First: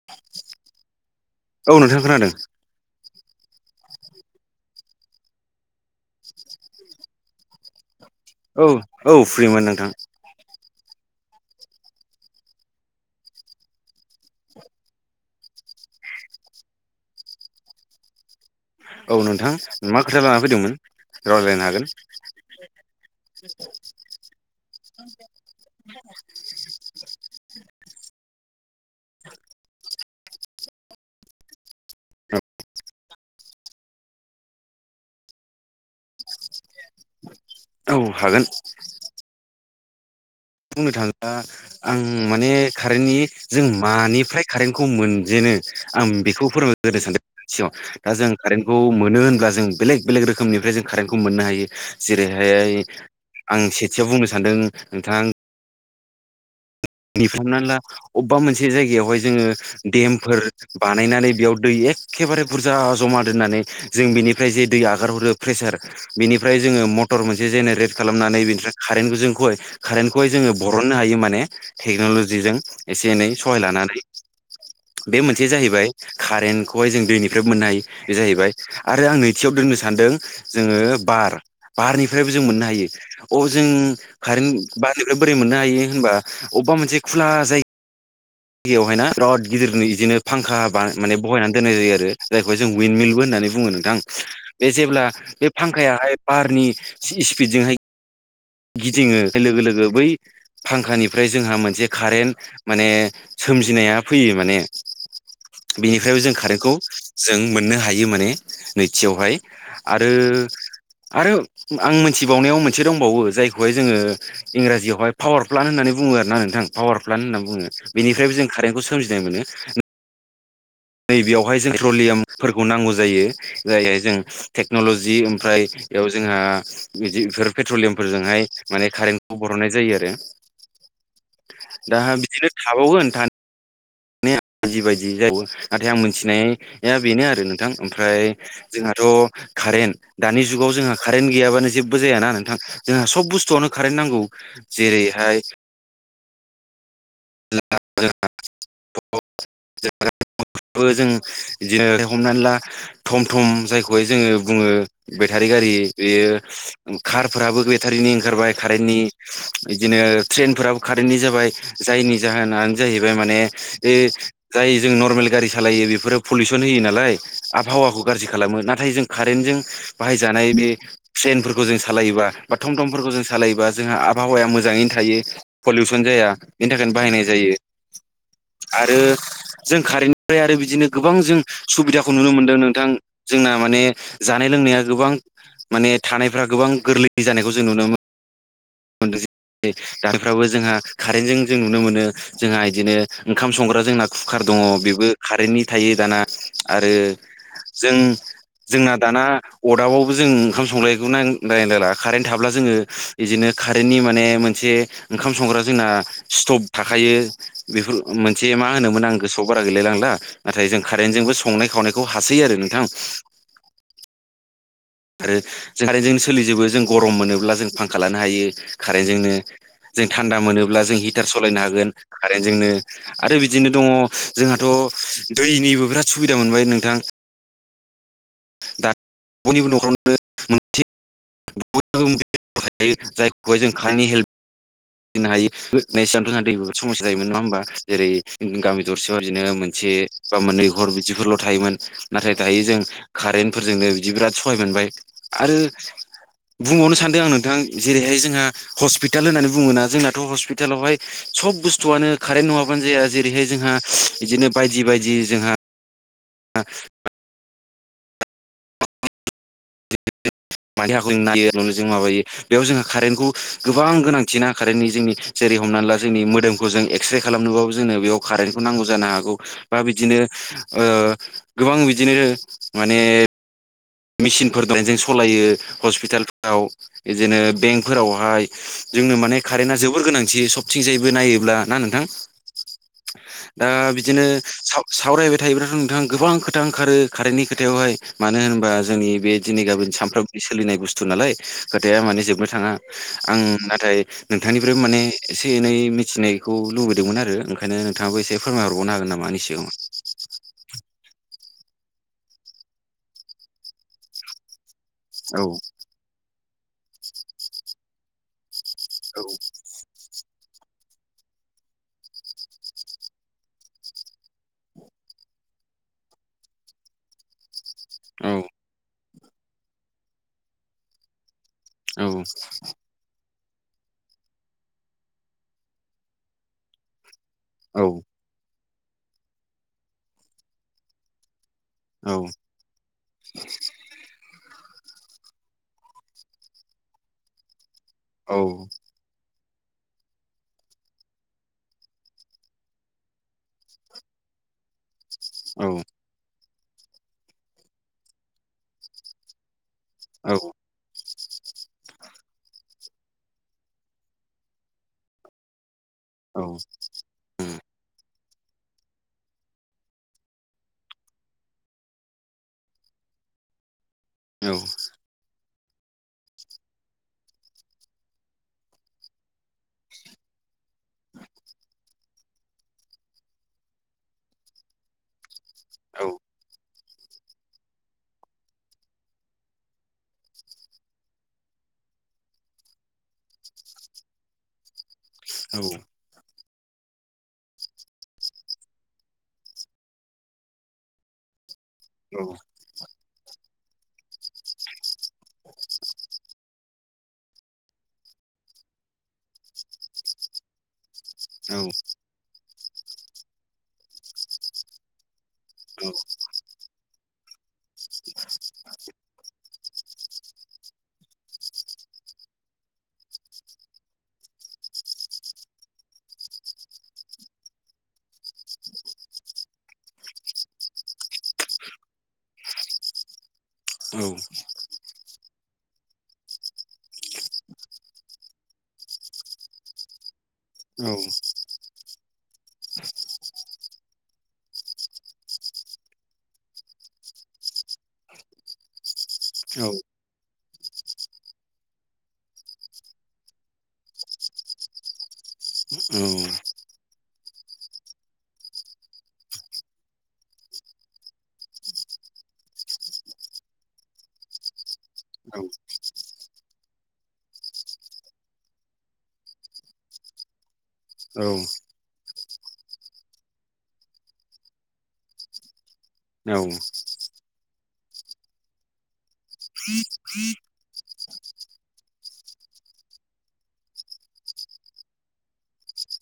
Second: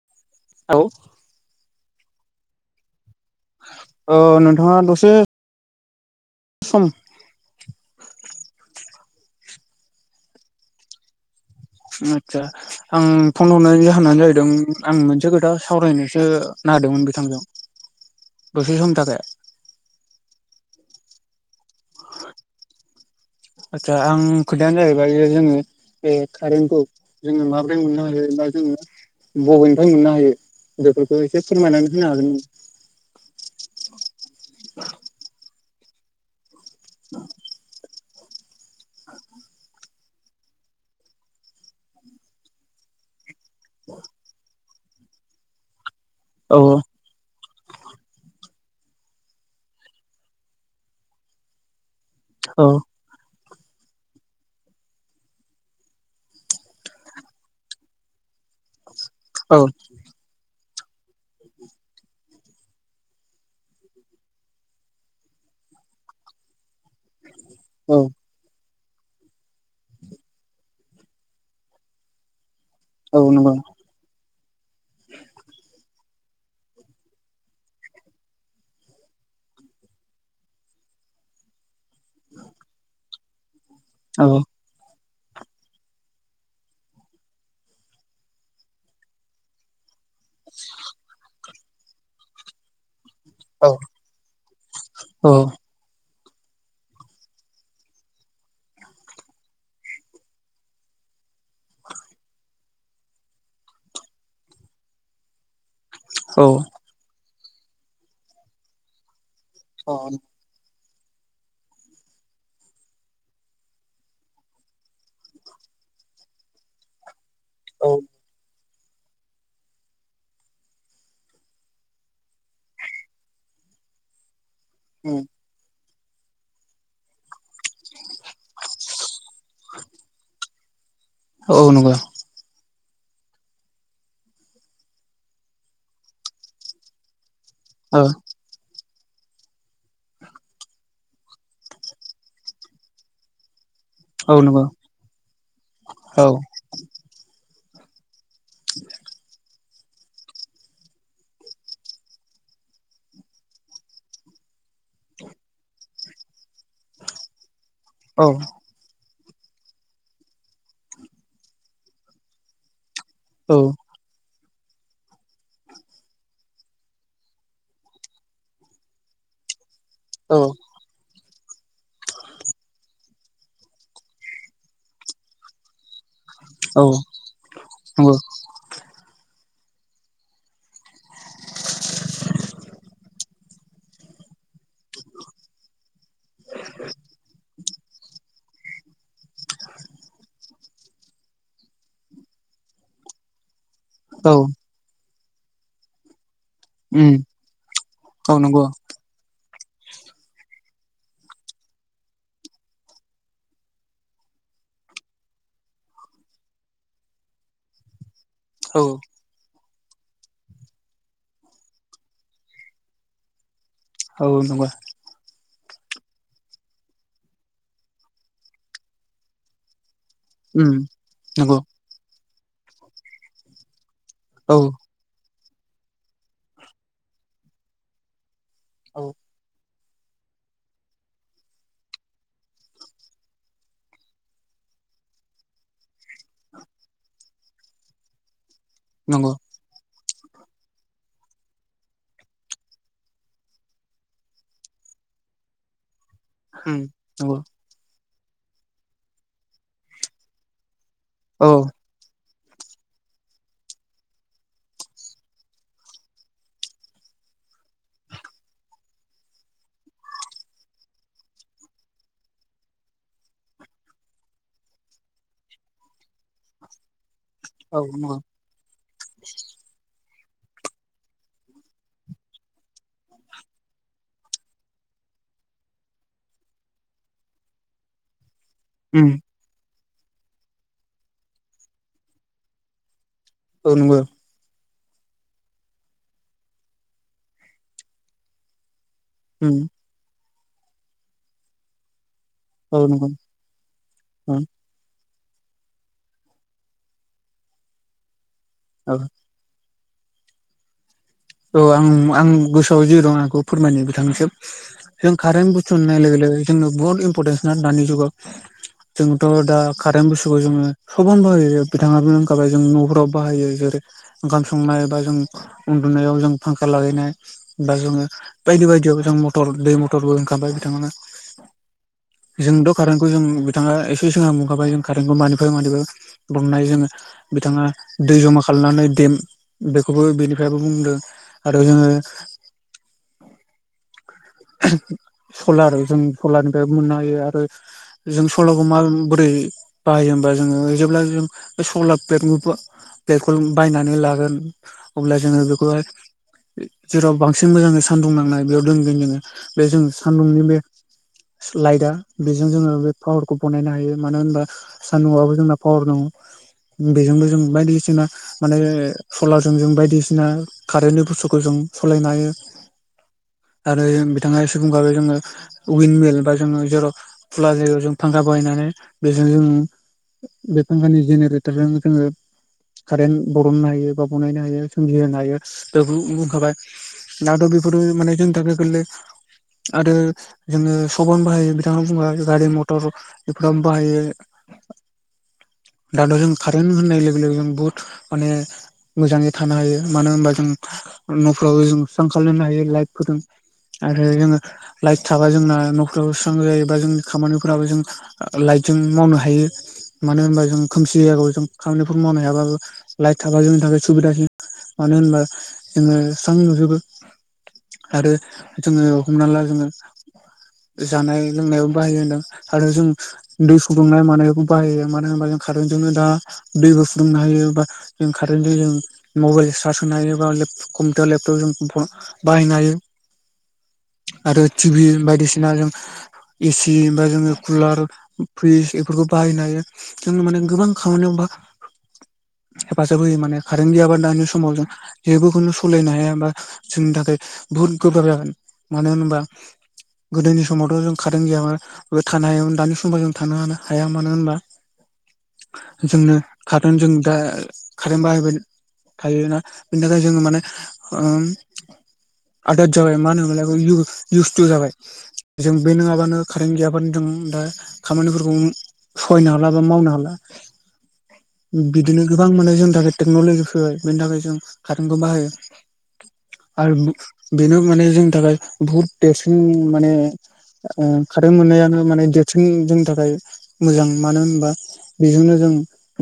[inaudible] औ [unintelligible] औ नोंथां खोनादों औ नोंथाङा दसे सम औ औ फ्रिमोन नोंथां आतसा आं फन हरनायनि जाहोनानो जाहैदों आं मोनसे खोथा सावरायनोसो नागिरदोंमोन बिथांजों [inaudible] समनि औ थाखाय नोंथां मा खोथा लाना फैदोंमोन रायज्लायनो हागोन आदसा आं खोथायानो जाहैबाय जोङो बे कारेन्टखौ जोङो माबोरै मोननो हायोबा जोङो बबेनिफ्राय मोननो हायो बेदोफोरखौ एसे फोरमायनानै होनो हागोन [inaudible] औ हागोन [inaudible] बुंनो थाङोब्ला आं माने कारेन्टनि जों मानिफ्राय कारेन्ट खौ मोनजेनो आं बेखौ फोरमायग्रोनो सानदों सिआव दा जों कारेन्टखौ मोनो होनब्ला जों बेलेग बेलेग रोखोमनिफ्राय जों कारेन्टखौ मोननो हायो जेरैहाय आं सेथियाव बुंनो सान्दों नोंथां हमना ला अबेबा मोनसे जायगायावहाय जोङो हागोन देमफोर बानायनानै बेयाव दै एखेबारे बुरजा जमा दोननानै जों बेनिफ्राय जे दै आगारहरो प्रेसार बेनिफ्राय जोङो म मटर मोनसे जेनेरेट खालामनानै बिनिफ्राय कारेन्टखौ जोंखौ कारेन्टखौहाय जोङो बरननो हायो माने टेक्न'ल'जिजों एसे एनै नों? सहाय लानानै बे मोनसेया जाहैबाय कारेन्टखौहाय जों दैनिफ्राय मोननो हायो बे जाहैबाय आरो आं नैथियाव दोननो सानदों जोङो बार बारनिफ्रायबो जों मोननो हायो अ जों औ कारेन्ट बारनिफ्राय बोरै मोननो हायो होनबा अबेबा मोनसे खुला जायगा जायगावहायना बिराद गिदिरनो बिदिनो फांखा माने बहायनानै दोननाय जायो आरो जायखौ जों उयिन मिलबो होननानै औ बुङो नोंथां बे जेब्ला बे फांखायाहाय बारनि स्पिडजोंहाय गिदिङो लोगो लोगो बै फांखानिफ्राय जोंहा मोनसे कारेन्ट माने सोमजिनाया फैयो माने बिनिफ्रायबो जों औ कारेन्टखौ जों मोननो हायो माने नैथियावहाय औ आरो आरो आं मोनथिबावनायाव मोनसे दंबावो जायखौहाय जोङो इंराजियावहाय पावार प्लान होननानै बुङ आरोना नोंथां पावार प्लान होननानै बुङो नंगौ बेनिफ्रायबो जों कारेनखौजिनाय मोनो नैबेयावहाय जों पेट्रलियामफोरखौ नांगौ जायो जायहाय जों औ टेक्न'ल'जि ओमफ्राय बेयाव जोंहा बिदि बेफोर पेट्रलियामफोरजोंहाय माने कारेन्टखौ बरहननाय जायो आरो औ नंगौ दाहा बिदिनो थाबावगोन नोंथां माने जि बायदि जायो नाथाय आं मिथिनाया बेनो आरो नोंथां औ ओमफ्राय जोंहाथ' कारेन्ट दानि जुगाव जोंहा कारेन्ट गैयाबानो जेबो जायाना नोंथां जोंहा सब बुस्थुवानो कारेन्ट नांगौ औ नंगौ जेरैहाय औ [unintelligible] [inaudible] जों इदिनो हमनानै ला थम थम जायखौहाय जोङो बुङो बेटारि गारि बेयो कारफोराबो बे भटारिनि औ ओंखारबाय कारेन्टनि बिदिनो ट्रेनफोराबो कारेन्टनि जाबाय जायनि जाहोना जाहैबाय माने औ बे जाय जों नर्मेल गारि सालायो बेफोरो पलिउसन होयो नालाय आबहावाखौ गाज्रि खालामो नाथाय जों कारेन्टजों बाहायजानाय बे ट्रेनफोरखौ जों सालायोबा बा थटं टंफोरखौ जों सालायोबा जोंहा आबहावाया मोजाङैनो थायो पलिउसन जाया बेनि थाखायनो बाहायनाय जायो नंगौ आरो जों कारेन्टनिफ्राय आरो बिदिनो गोबां जों सुबिदाखौ नुनो मोनदों नोंथां जोंना माने जानाय लोंनाया गोबां माने थानायफ्रा गोबां गोरलै जानायखौ जों नुनो मोनो मोनदोंसै दानिफ्राबो जोंहा कारेन्टजों जों नुनो मोनो जोंहा बिदिनो ओंखाम संग्रा जोंना औ कुकार दङ बेबो कारेन्टनि थायो दाना आरो उम जों औ नंगौ जोंना दाना अरदाबावबो जों ओंखाम संलायखौ नायलायला कारेेनट थाब्ला जोङो बिदिनो कारेन्टनि माने मोनसे ओंखाम संग्रा जोंना स्टब थाखायो बेफोर मोनसे मा औ होनोमोन आं गोसोआव बारा गैलायलांला नाथाय जों कारेन्टजोंबो संनाय खावनायखौ हासै आरो नोंथां औ नगौ आरो जों कारेन्टजोंनो सोलिजोबो जों गरम मोनोब्ला जों फांखा लानो हायो खारेन्टजोंोनो जों थान्दा उम मोनोब्ला जों हिटार नंगौ सालायनो हागोन कारेन्टजोंनो आरो बिदिनो दङ औ जोंहाथ' दैनिबो बिराद सुबिदा मोनबाय नोंथां औ बयनिबो न'खरावनो मोनसे जायखौहाय जों खानि हेल्प फिनो हायोना थ सान्थ समस्या जायोमोन नङा होमबा जेरै गामि दरसेयाव नंगौ बिदिनो मोनसे बा मोननै हर बिदिफोरल' थायोमोन नाथाय दायो जों कारेन्टफोरजोंनो बि बिराद सहाय मोनबाय आरो उम बुंबावनो सानदों आं नंगौ नोंथां जेरैहाय जोंहा हस्पिटाल होननानै बुङोना जोंनाथ' हस्पिटालावहाय औ सब बुस्थुआनो कारेन्ट नङाबानो जाया जेरैहाय जोंहा बिदिनो बायदि बायदि जोंहा ह [unintelligible] मानि हाखखौ नायो नुनो जों माबायो बेयाव जोंहा कारेन्टखौ गोबां गोनांथिना कारेन्टनि जोंनि जेरै हमनानै ला जोंनि मोदोमखौ जों एक्सरे खालामनोबाबो औ जोङो नंगौ बेयाव कारेन् नांगौ जानो हागौ बा बिदिनो गोबां बिदिनो माने मेसिनफोर दजों सालायो हस्पिटालफोराव बिदिनो बेंकफोरावहाय उम जोंनो माने कारेन्टा जोबोर गोनांथि सबथिंजायबो नायोब्ला ना नोंथां दा औ नंगौ बिदिनो सावरायबाय थायोब्लाथ' नोंथाङा गोबां खोथा ओंखारो खारेन्टनि खोथायावहाय मानो होनबा जोंनि बे उम दिनै गाबोन सानफ्रामबो सोनाय बुसथु नालाय खोथाया माने जोबोद थाङा औ नंगौ आं नाथाय उम नोंथांनि बे माने एसे एनै मिथिनायखौ लुबैदोंमोन आरो ओखनो नोंथांङाबो एसेफोरमाय हरबावनो औ हागोन नामा आंनि सिगाङाव औ आं आं गोसोआव जे दं आंखौ फोरमायनो बिथांनिसिम जों औ कारेन बुसथुखौ सनाय लोगो लोगो जोंनो बुहुत इमपरटेन्स दानि जुगाव जोंथ' दा कारेन्ट बुसथुखौ जोङो सबनो बाहायो बिथाङाांखाबाय जों न'फोराव बाहायो जेरै ओंखाम संनाय एबा जों नायाव जों फांखा लागायनाय बा जोङो औ बायदि बायदियाव जों मटर दै मटरबो ओंखखारबाय बिथांमोना जोंथ' खारेन् खौ जों बिथाङा एसे सिोंहा मखाबाय जों कारेन्टखौ मानिफ्राय मानि बुंनाय जोङो बिथाङा औ दै जमा खालामनानै देम बेखौबो बेनिफ्रायबो बुंदों आरो जोङो औ सलार जों सलारनिफ्राय मोननो हायो आरो जों औ सलारखौ माबोरै बाहायो होमबा जोङो जेब्ला जों बे सलार पेट बेखौ बायनानै लागोन अब्ला जोङो औ बेखौहाय जेराव बांसिन मोजाङ सान्दुं नांनाय बेयाव दोनगोन जोङो बे जों औ सान्दुंनि बे लाइटा बेजों जोङो बे पावारखौ बनायनो हायो मानो होनबा सान्दुंआाबबो जोंना पावार औ दङ बेजोंबो जों बायदिसिना माने सलारजों जों बायदिसिना कारेन्टनि बुस्थुखौ जों सालायनो हायो आरो बिथाङा सुबुंफ्रो जोङो उइिनमेल बा जोङो जेराव खुला जायगायाव जों फांखा बाहायनानै बेजों जों बे फांखानि जेनेरेटारजों जोङो कारेन्ट बरननो हायो बा बनायनो हायो सोमजिहोनो हायो बे हाबाय दाथ' बेफोर माने जों थाखाय गले आरो जोङो सन बाहायो बिथाङा बुंबा गारि मथर बेफोरावनो बाहायो औ दाथ' जों कारेन्ट होननाय लोगो लोगो जों बुहुत माने मोजाङै थानो हायो मानो होनबा जों न'फ्रावबो जों स्रां खालायलानो हायो लाइट फोजों आरो जोङो लाइट थाबा जोंना न'खराव स्रां जायोबा जोंनि खामानिफोराबो जों लाइटजोंनो मावनो हायो मानो होनबा जों खोमसि जायगाव जों खामानिफोर मावनो हायाबाबो लाइट थाबा जोंनि थाखाय सुबिदासिन मानो होनबा औ जोङो स्रां नुजोबो आरो जोङो हमना ला जोङो जानाय लोंनायाव बाहायो होनदों आरो जों दै फुदुंनाय मानायावबो बाहायो मानो होनबा जों कारेन्टजोंनो दा दैबो फुदुंनो हायो बा जों कारेन्टजों जों मबेल चार्ज होनो हायो बा लेप कम्पिउटार लेपटप जों फ बाहायनो हायो। आरो टिभि बायदिसिना जों एसि बा जोङो कुलार फ्रिज इफोरखौ बाहायनो हायो। जों माने गोबां खामानियाव बा हेफाजाब होयो माने कारेन्ट गैयाबा दानि समाव जों जेबोखौनो सलिनो हाया बा जोंनि थाखाय बुहुद गोब्राब जागोन मानो होनबा गोदोनि समावथ' जों खारेन गैयामोन। बो थानोमोन हायो दानि समाव जों थानो हानो हाया मानो होनबा जोंनो कारन जों दा कारेन बाहायबाय थायोना बिनि थाखाय जोङो माने ओ आदोद जाबाय मानो होनोमोनलाय बै [unintelligible] ब्यस्थ जाबाय। जों बे नोङाबानो कारेन्ट गैयाबानो जों दा खामानिफोरखौ सहायनो हाला बा मावनो हाला। बिदिनो गोबां माने जोंनि थाखाय टेक्न'लजिया फैबाय बेनि थाखाय जों कारेन्टखौ बाहायो। औ उम बेनो माने जोंनि थाखाय बुहुत देरसिन माने ओ खारेन्ट मोननायानो माने देरसिन जोंनि थाखाय मोजां मानो होनोबा बेजोंनो जों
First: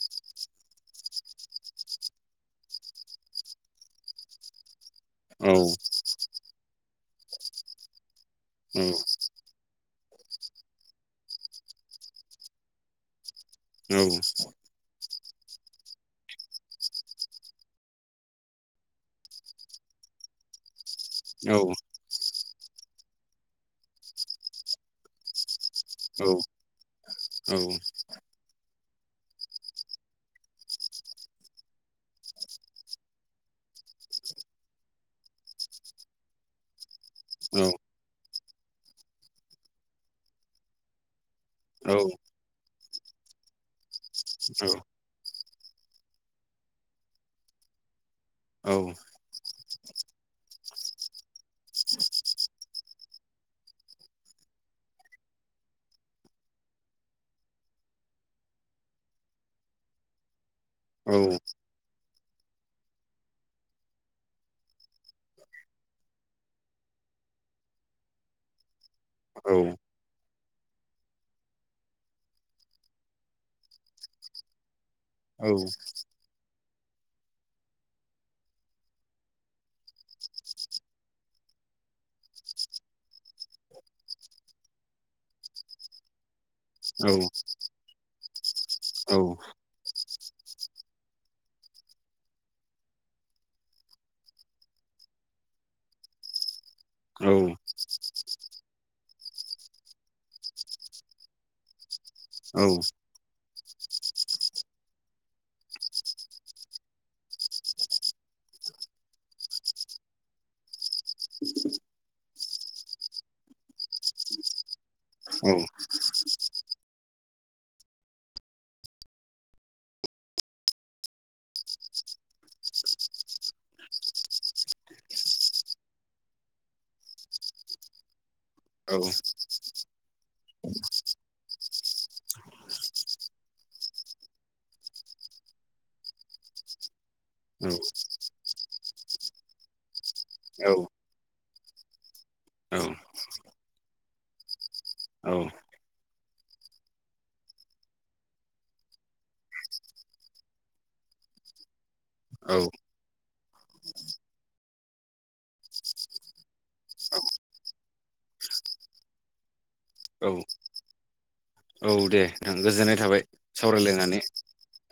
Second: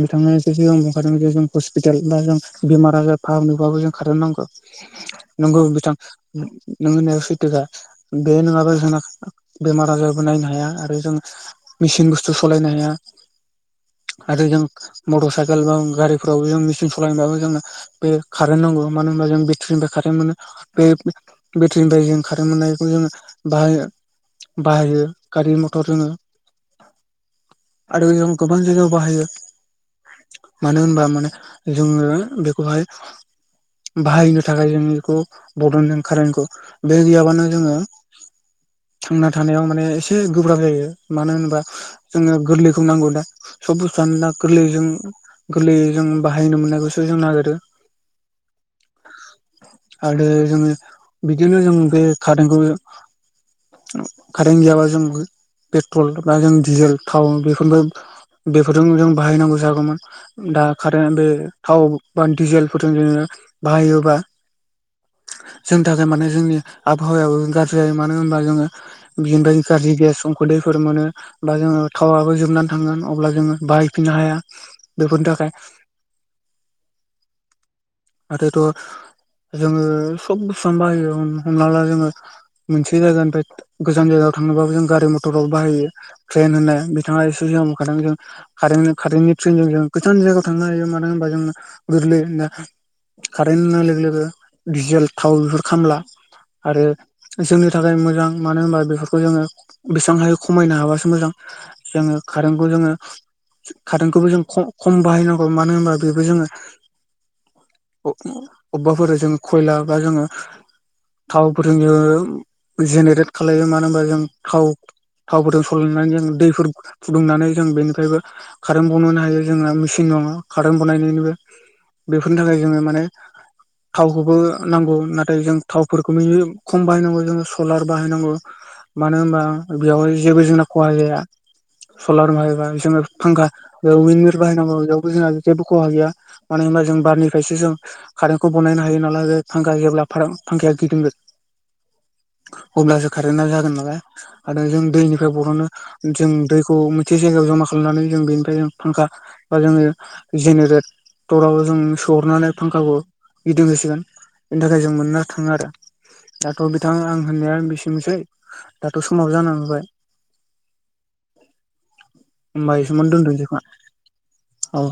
बिथांमोना एसे सिगां बुंंखादों जे जों हस्पिटाल बा जों बेमार आजार फाहामनोबाबो जों खारेन नांगौ। औ नोंगौ बिथां नों होननायाव सैथोखा। बे नोङाबा औ जोंना बेमार आजाराबो नायनो हाया आरो जों मेसिन बुसथु सलायनो हाया। औ आरो जों मटर साइकेल बा गारिफोरावबो जों मेचिन सालायनोबाबो जोङो बे कारेन्ट नांगौ मानो होनबा जों बेट्रिनिफ्राय कारेन्ट मोनो। बे बेट्रिनिफ्राय जों कारेन्ट मोननायखौ जोंङो बाहायो बाहायो गारि मथर जोङो आरो जों गोबां जायगायाव बाहायो। मानो होनबा माने जोङो बेखौहाय बाहायनो थाखाय जों इखौ बर'नदों कारेन्टखौ बे गैयाबानो जोङो थांना थानायाव माने एसे गोब्राब जायो मानो होनोबा जोङो गोरलैखौ नांगौ दा सब बुसथुयानो दा गोरलैयै जों गोरलैयै जों बाहायनो मोननायखौसो जों नागिरो। आरो जोङो बिदिनो जों बे कारेंखौ कारेन्ट गैयाबा जों पेट्रल बा जों डिजेल थाव बेफोरबो बेफोरजों जों बाहायनांगौ जागौमोन। दा कारेन्ट बे थाव बा डिजेलफोरजों जोङो बाहायोबा जोंनि थाखाय माने जोंनि आबहावायाबो गाज्रि जायो मानो होनबा जोङो बिनिफ्राय गाज्रि गेस संखोदैफोर मोनो। बा जोङो थावाबो जोबनानै थांगोन अब्ला जोङो बाहायफिननो हाया बेफोरनि थाखाय। आरोथ' जोङो सब सामयावनो बाहायो हमना ला जों जोङो मोनसे जायगानिफ्राय गोजान जायगायाव थांनोबाबो जों गारि मथराव बाहायो। ट्रेन होननाय बिथाङा एसेजिदा मोनखादों जों कारेन्टनि थ्रेनजों गोजान जायगायाव थांनो हायो मानो होनबा जों गोरलै। कारेन्ट होननाय लोगो लोगो डिजेल थाव बेफोर खामला आरो। जोंनि थाखाय मोजां मानो होनबा बेफोरखौ जोङो बेसेबां हायो खमायनो हाबासो मोजां। जोङो खारेनखौ जोङो खारेन्टखौबो जों खम बाहायनांगौ मानो होनबा बेबो जोङो। अबेबाफोर जों खयला बा जोङो थावफोर जोङो जेनेरेट खालायो मानो होनबा जों थाव। थावफोरजों सलायनानै जों दैफोर फुदुंनानै जों बेनिफ्रायबो कारेन्ट बनायनो हायो जोंना मेचिन दङ कारेन्ट बनायनायनिबो बेफोरनि थाखाय जोङो माने खौबो नांगौ नाथाय जों थावफोरखौ खम बाहायनांगौ जों सलार बाहायनांगौ। मानो होनबा बेयावहाय जेबो जोंना खहा जाया। सलार बाहायबा जोो फांखा उन बाहायनांगौ बेबो जोंहा जेबो खहा गैया। मानो होनबा जों बारनिफ्रायसो जों कारेन्टखौ बानायनो हायो ायो ना फांखाा होयोब्ला फांखाया गिदिं अब्लासो कारेन्टआ जागोन नालाय आरो जों दैनिफ्राय बर'नो जों दैखौ मोनसे जायगायाव जमा खालामनानै जों बेनिफ्रायों फांखा बा जोङो जेनेरेटराव जों सोहरनानै फांखाखौ गिदिं होसिगोन बेनि थाखाय जों मोननो थाङो आरो। दाथ' बिथां आं होननाया बेसेनोसै दाथ' समाव जानांबावबाय औ [inaudible] औ दे नोंथां होमबा गोजोननाय एसेमावनो थाबाय दोनथ'नोसै खोमा सावरायलायनानै। औ।